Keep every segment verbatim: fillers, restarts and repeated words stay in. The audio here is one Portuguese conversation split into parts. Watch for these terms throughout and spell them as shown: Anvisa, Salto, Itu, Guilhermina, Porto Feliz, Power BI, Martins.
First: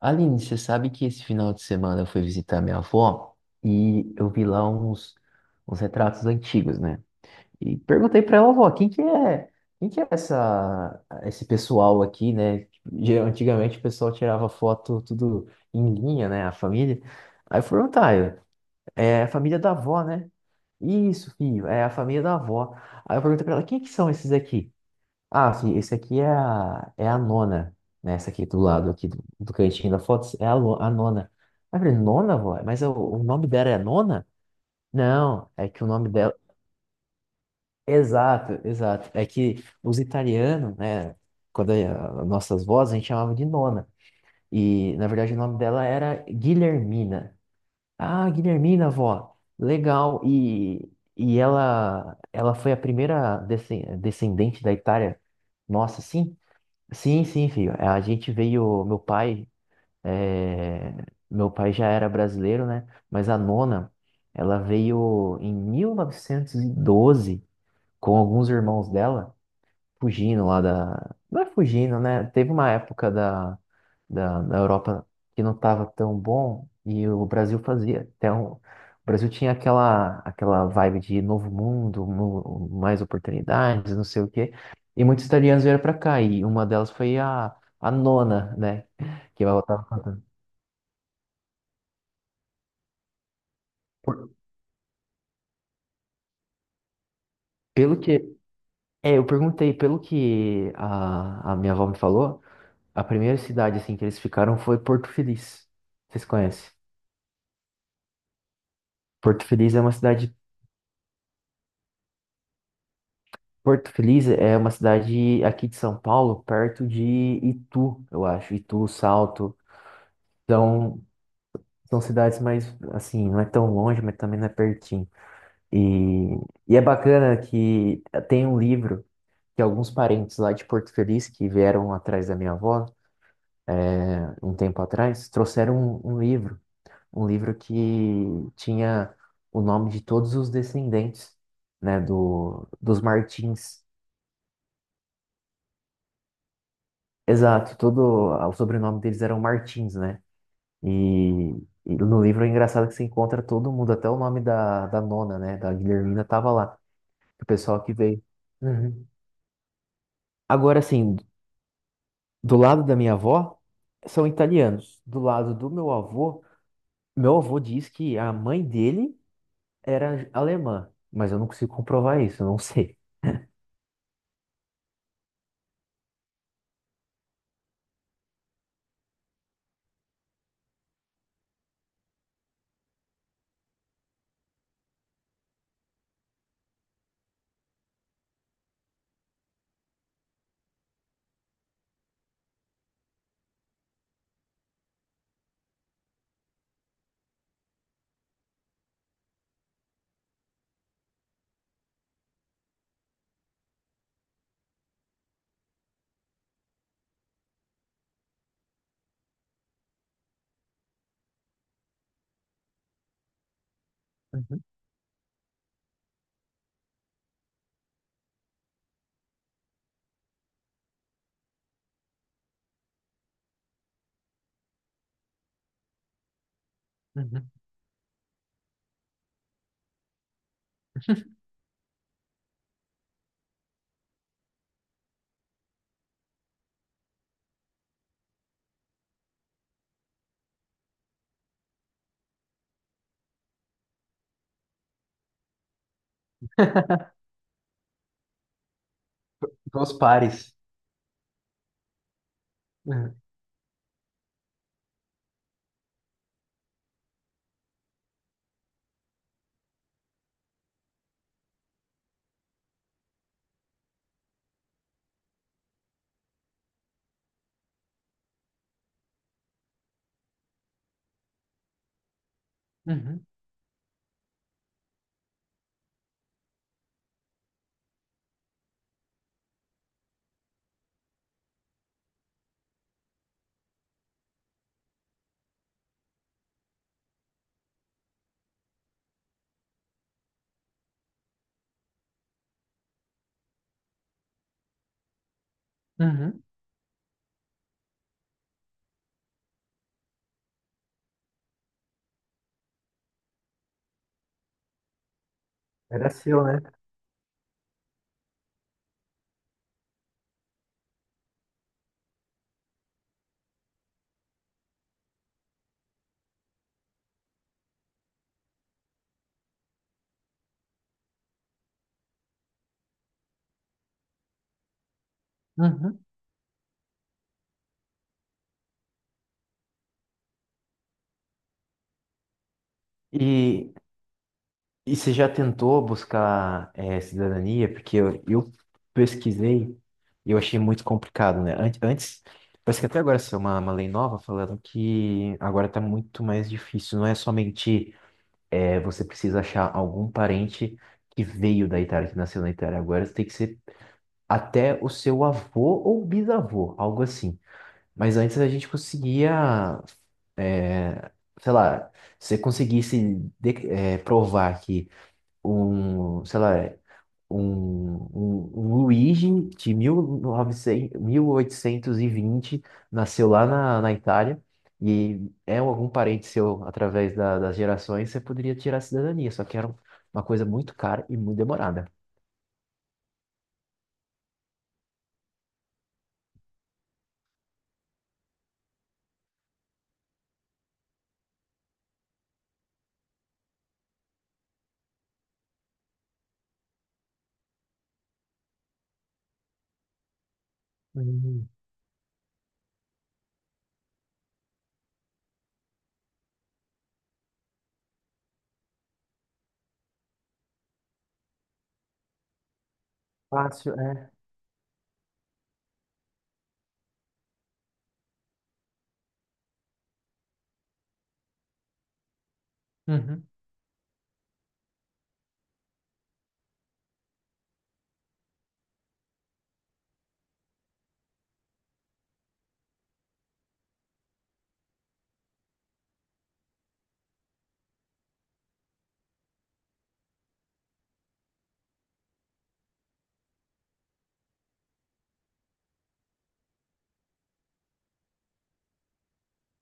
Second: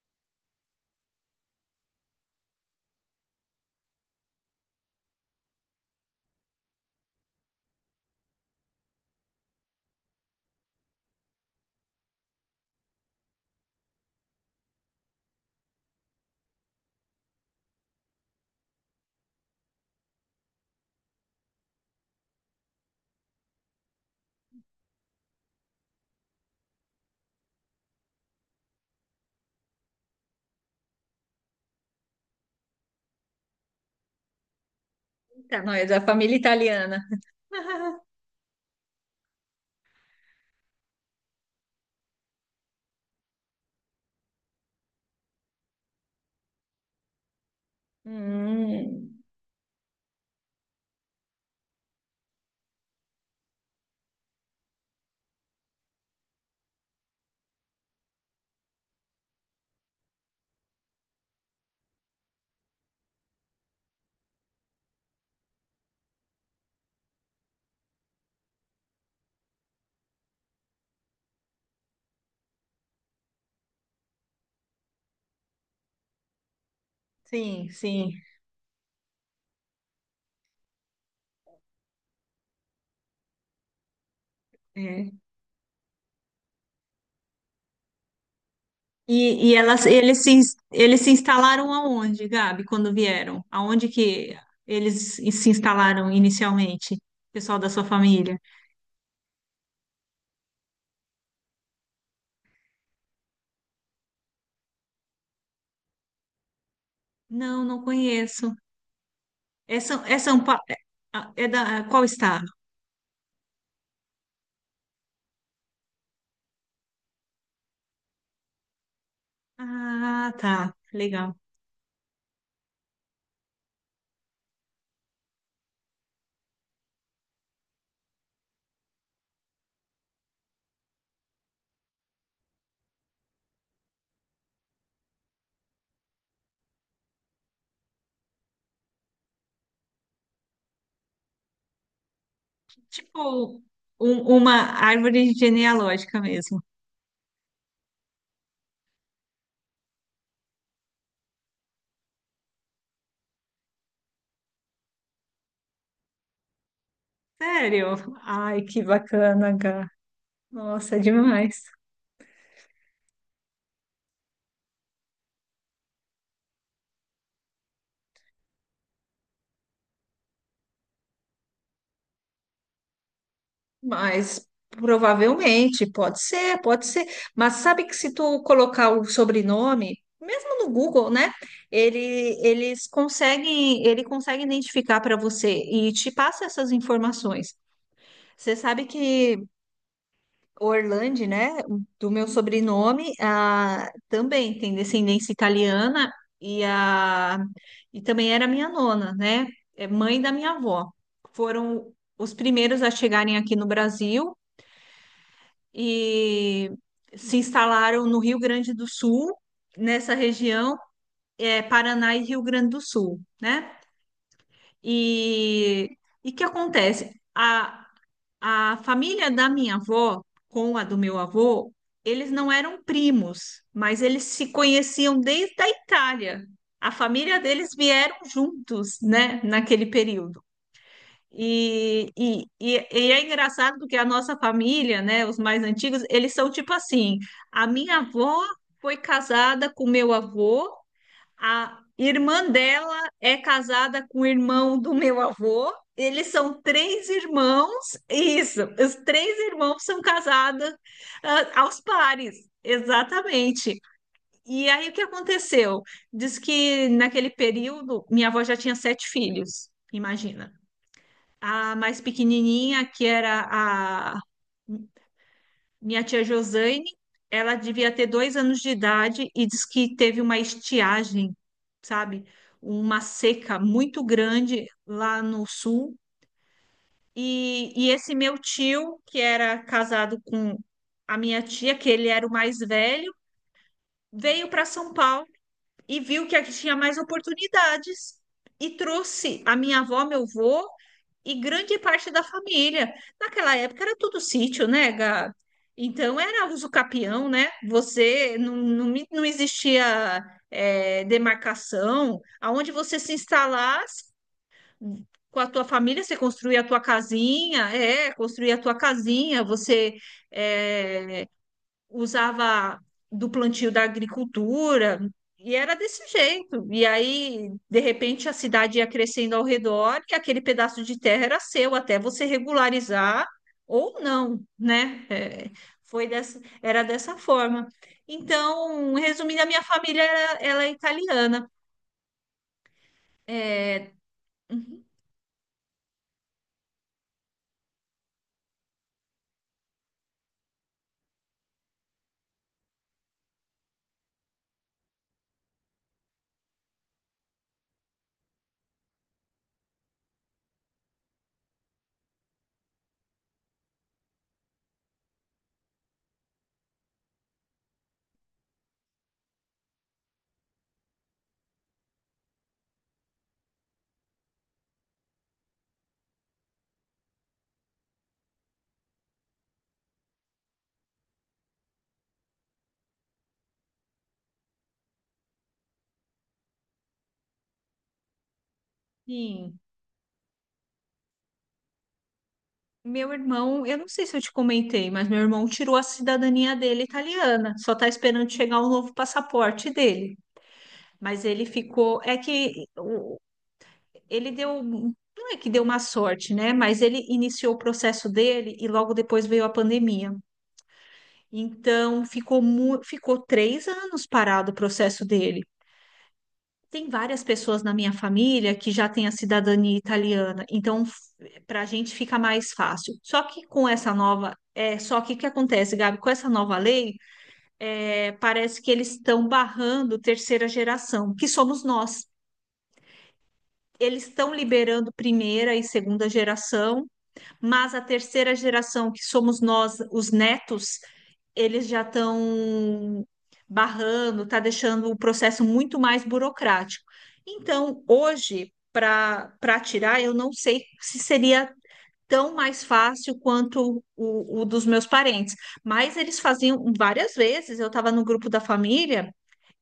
Aline, você sabe que esse final de semana eu fui visitar minha avó e eu vi lá uns, uns retratos antigos, né? E perguntei pra ela, avó, quem que é, quem que é essa, esse pessoal aqui, né? Geral- Antigamente o pessoal tirava foto tudo em linha, né? A família. Aí eu fui perguntar, eu, é a família da avó, né? Isso, filho, é a família da avó. Aí eu perguntei pra ela, quem é que são esses aqui? Ah, sim, esse aqui é a, é a nona, né? Essa aqui do lado, aqui do, do cantinho da foto, é a, lo- a nona. Aí eu falei, nona, vó? Mas o, o nome dela é nona? Não, Tá, é não, que é o da nome dela... família italiana. Exato, exato. É que os italianos, né? Quando é a- nossas vozes, a gente chamava de nona. E, na verdade, o nome dela era Guilhermina. Ah, Guilhermina, Hum, vó. Legal. E, e ela, ela foi a primeira descen- descendente da Itália. Nossa, sim. Sim, sim, filho. É, a gente veio, meu pai, eh, meu pai já era brasileiro, né? Mas a nona, ela veio em mil novecentos e doze com alguns irmãos dela fugindo lá da. Não é fugindo, né? Teve uma época da, da, da Europa que não estava tão bom e o Brasil sim, fazia. sim. Então, o Brasil tinha aquela, aquela vibe de novo mundo, mu- mais oportunidades, não sei o quê. E É. muitos italianos vieram para cá e uma delas foi a, a nona, né? Que E, e ela elas, tava... eles se, ins- eles se instalaram aonde, Gabi, quando vieram? Aonde por- que eles se instalaram inicialmente? Pessoal da sua Pelo que. família? É, eu perguntei, pelo que a, a minha avó me falou, a primeira cidade assim que eles ficaram foi Porto Feliz. Vocês conhecem? Não, não conheço. Porto Feliz É é uma São, é cidade. São Pa- é ah, é da qual estado? Porto Feliz é uma cidade aqui de São Paulo, perto de Itu, eu acho. Itu, Salto. Ah, tá, Então, legal. são cidades mais, assim, não é tão longe, mas também não é pertinho. E, e é bacana que tem um livro que alguns parentes lá de Porto Feliz, que vieram atrás da minha avó, é, um tempo atrás, trouxeram um, um livro. Um livro que tinha o nome de todos os descendentes, né, do, dos Tipo Martins. um- uma árvore genealógica mesmo. Exato, todo o sobrenome deles eram Martins, né? E, e no livro é engraçado que você encontra todo mundo, até o nome da, da nona, né? Da Guilhermina tava lá. O pessoal que Sério? veio. Ai, que Uhum. bacana, Gá. Agora, Nossa, assim, demais. do lado da minha avó, são italianos. Do lado do meu avô, meu avô diz que a mãe dele era alemã, mas eu não consigo comprovar isso, eu não sei. Mas provavelmente, pode ser, pode ser. Mas sabe que se tu colocar o sobrenome, mesmo no Google, né? Ele, eles conseguem, ele consegue identificar para você e te passa essas informações. Você sabe que Orlando, né, do meu sobrenome, ah, também tem descendência italiana e, a, e também era minha nona, né? É mãe da minha avó. Foram os primeiros a chegarem aqui no Brasil e se instalaram no Rio Grande do Sul, nessa região, é, Paraná e Rio Grande do Sul, né? Uhum, E o que acontece? A, a família da minha avó com a do meu avô, eles não eram primos, mas eles se conheciam desde a Itália. A família uhum. deles vieram juntos, né, naquele período. E, e, e, e é engraçado porque a nossa família, né, os mais antigos, eles são tipo assim: a minha avó foi casada com meu avô, a irmã dela é casada com o irmão do meu avô. Eles são três irmãos, isso, os três irmãos Dos são pares. casados, ah, aos pares, Uhum, exatamente. E aí o que aconteceu? Diz que naquele período minha avó já tinha sete filhos, imagina. A mais pequenininha, que era a minha tia Josane, ela devia ter dois anos de idade e diz que teve uma estiagem, sabe? Uma uhum, seca muito grande lá no sul. E, e esse meu tio, que era casado com a minha tia, que ele era o mais velho, veio para São Paulo e viu que aqui tinha mais oportunidades e trouxe a minha avó, meu avô e grande parte da família. Naquela época era tudo sítio, né, Gá? Então uhum. era uso capião, né? Você não, não, me- não existia é, demarcação. Aonde você se instalasse com a tua família, Era você seu, construía né? a tua casinha, é, construía a tua casinha, você é, usava do plantio da agricultura, e era desse jeito. E aí, de repente, a cidade ia crescendo ao redor e aquele pedaço de terra era seu, até você regularizar ou não, né? É, Uhum. foi dessa, era dessa forma. Então, resumindo, a minha família era, ela é italiana. E É, uhum, E você já tentou buscar eh, cidadania? Porque eu, eu pesquisei e eu achei muito complicado, né? An- Antes, parece que até agora saiu uma, uma lei nova falando que agora tá muito mais difícil. Não é somente eh, você precisa achar algum parente que veio da Itália, que nasceu na Itália. Agora tem que ser até o seu avô ou bisavô, algo assim. Mas antes a gente conseguia, eh, sei lá, se você conseguisse de- eh, provar que um, sei lá, é um, um, um Luigi de mil e novecentos, mil oitocentos e vinte nasceu lá na, na Itália, e é um, algum parente seu através da- das gerações, você poderia tirar a cidadania, só que sim. era uma coisa muito cara e muito demorada. Meu irmão, eu não sei se eu te comentei, mas meu irmão tirou a cidadania dele italiana, só está esperando chegar o novo passaporte dele. Mas ele ficou. É que o- ele deu. Não é que deu uma sorte, né? Mas ele iniciou o processo dele e logo depois veio a pandemia. Hum, Então ficou, mu- ficou três anos parado o processo dele. Tem várias pessoas na minha família que já têm a cidadania italiana, então para a gente fica mais fácil. Só que com fácil, essa é. nova. É, só que o que acontece, Gabi? Com essa nova lei, é, parece que eles estão barrando terceira geração, que somos nós. Uhum, Eles estão liberando primeira e segunda geração, mas a terceira geração, que somos nós, os netos, eles já estão barrando, está deixando o processo muito mais burocrático. Então, hoje, para para tirar, eu não sei se seria tão mais fácil quanto o, o dos meus parentes, mas eles faziam várias vezes. Eu estava no grupo da família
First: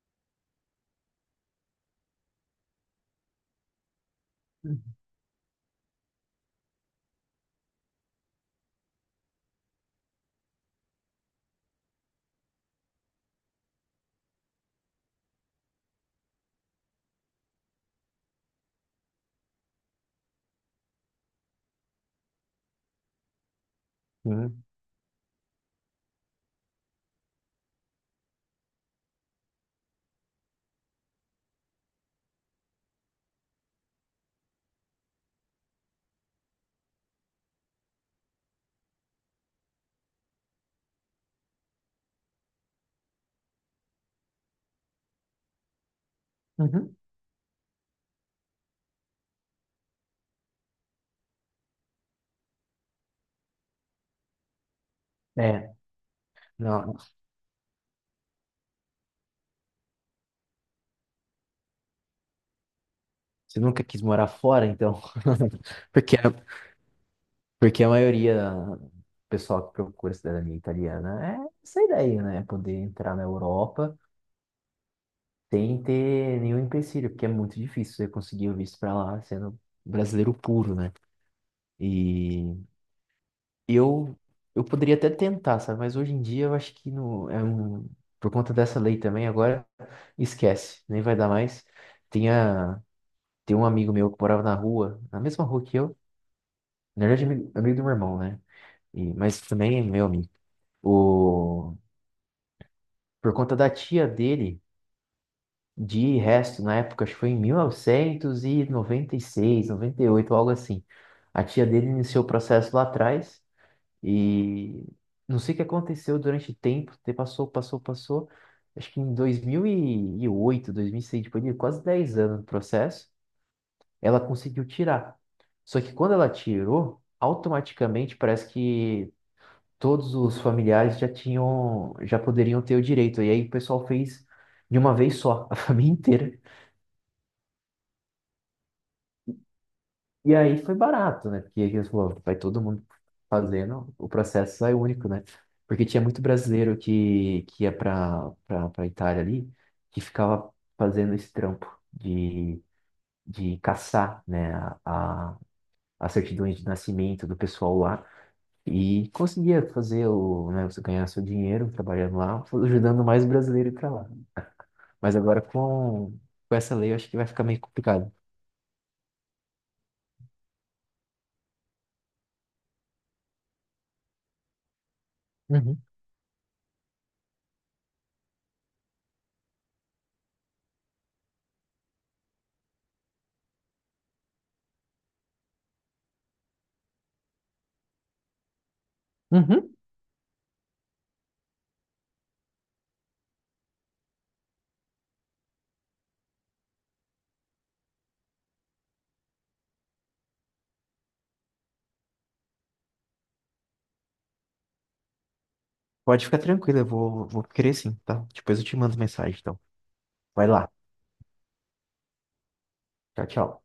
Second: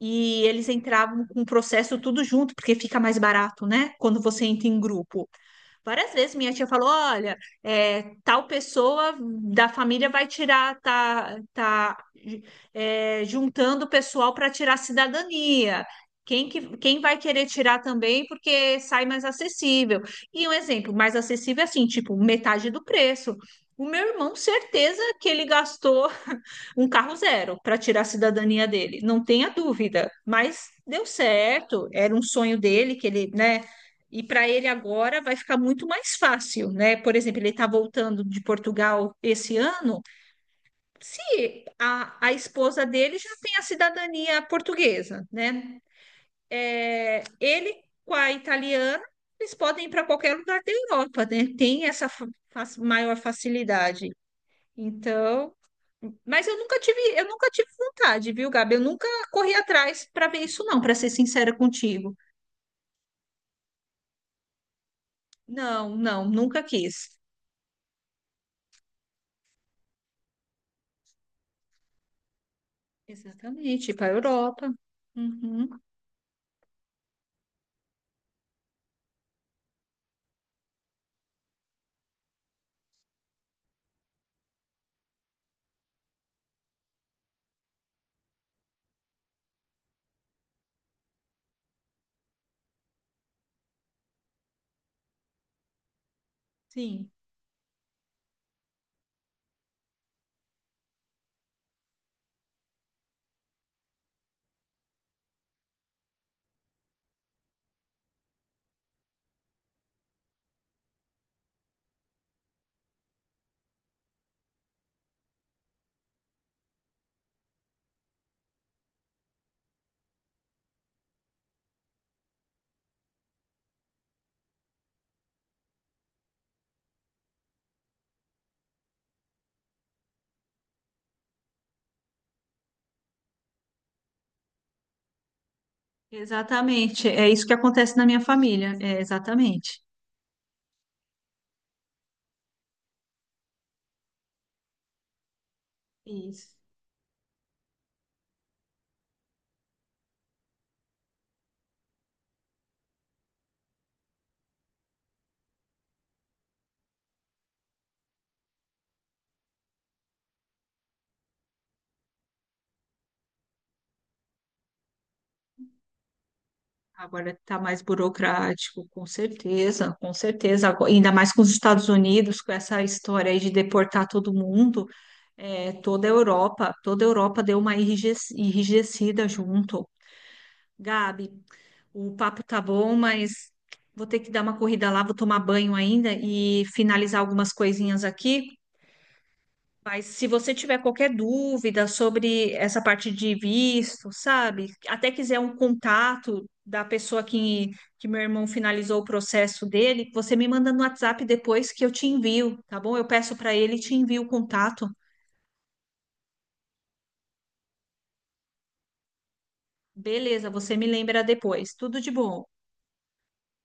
e eles entravam com o processo tudo junto, porque fica mais barato, né? Quando você entra em grupo. Várias vezes minha tia falou: olha, é, tal pessoa da família vai tirar, tá, tá é, juntando o pessoal para tirar a cidadania. Quem, que, quem vai querer tirar também porque sai mais acessível. E um exemplo mais acessível é assim, tipo, metade do preço. O meu irmão, uhum, certeza que ele gastou um carro zero para tirar a cidadania dele, não tenha dúvida. Mas deu certo, era um sonho dele que ele, né? E para ele agora vai ficar muito mais fácil, né? Por exemplo, ele está voltando de Portugal esse ano. Se a, a esposa dele já tem a cidadania portuguesa, né? uhum. É, ele com a italiana, eles podem ir para qualquer lugar da Europa, né? Tem essa fa- fa- maior facilidade. Então, É, mas eu nunca não, tive, eu nunca tive vontade, viu, Gabi? Eu nunca corri atrás para ver isso, não, para ser sincera contigo. você nunca quis morar fora, então, Não, porque é não, nunca quis. porque a maioria do pessoal que procura cidadania italiana é essa ideia, né? Poder entrar na Exatamente, ir Europa para a Europa. Uhum, sem ter nenhum empecilho, porque é muito difícil você conseguir o visto para lá sendo brasileiro puro, né? E eu eu poderia até tentar, sabe? Mas hoje em dia eu acho que não é um por conta dessa lei também agora esquece, nem vai dar mais. Tinha tem um amigo meu que morava na rua, na mesma rua que eu, na sim, verdade amigo, amigo do meu irmão, né? E, mas também é meu amigo. O por conta da tia dele, de resto, na época, acho que foi em mil e e noventa noventa seis noventa e oito algo assim. A tia dele iniciou o processo lá atrás e não sei o que aconteceu durante o tempo, te- passou, passou, passou. Acho que em dois mil e oito, dois mil e seis, depois de quase dez anos do processo, ela conseguiu tirar. Só que quando ela tirou, automaticamente parece que todos os familiares já tinham, já poderiam ter o direito. E aí o pessoal fez de uma vez só, a família inteira. exatamente. É isso que acontece na minha família. É exatamente E aí foi barato, né? Porque eles falaram, vai todo mundo fazendo, o processo sai único, né? Porque tinha muito isso. brasileiro que, que ia para para Itália ali, que ficava fazendo esse trampo de, de caçar, né, a, a, a certidão de nascimento do pessoal lá. E conseguia fazer o, né, você ganhar seu dinheiro trabalhando lá, ajudando mais brasileiro para lá. Mas agora com, com essa lei eu acho que vai Agora ficar está meio mais complicado. burocrático, com certeza, com certeza. Agora- ainda mais com os Estados Unidos, com essa história aí de deportar todo mundo. É, Uhum. toda a Europa, toda a Europa deu uma enrijec- enrijecida junto. Gabi, o papo tá bom, mas vou ter que dar uma corrida lá, vou tomar banho ainda e finalizar algumas coisinhas aqui. Uhum. Mas se você tiver qualquer dúvida sobre essa parte de visto, sabe? Até quiser um contato da pessoa que, que meu irmão finalizou o processo dele, você me manda no WhatsApp depois que eu te envio, tá bom? Eu peço para ele e te envio o contato. Pode ficar tranquilo, eu vou, vou querer sim, tá? Depois eu te mando mensagem, então. Vai Beleza, lá. você me lembra depois. Tudo de bom. Tchau, tchau.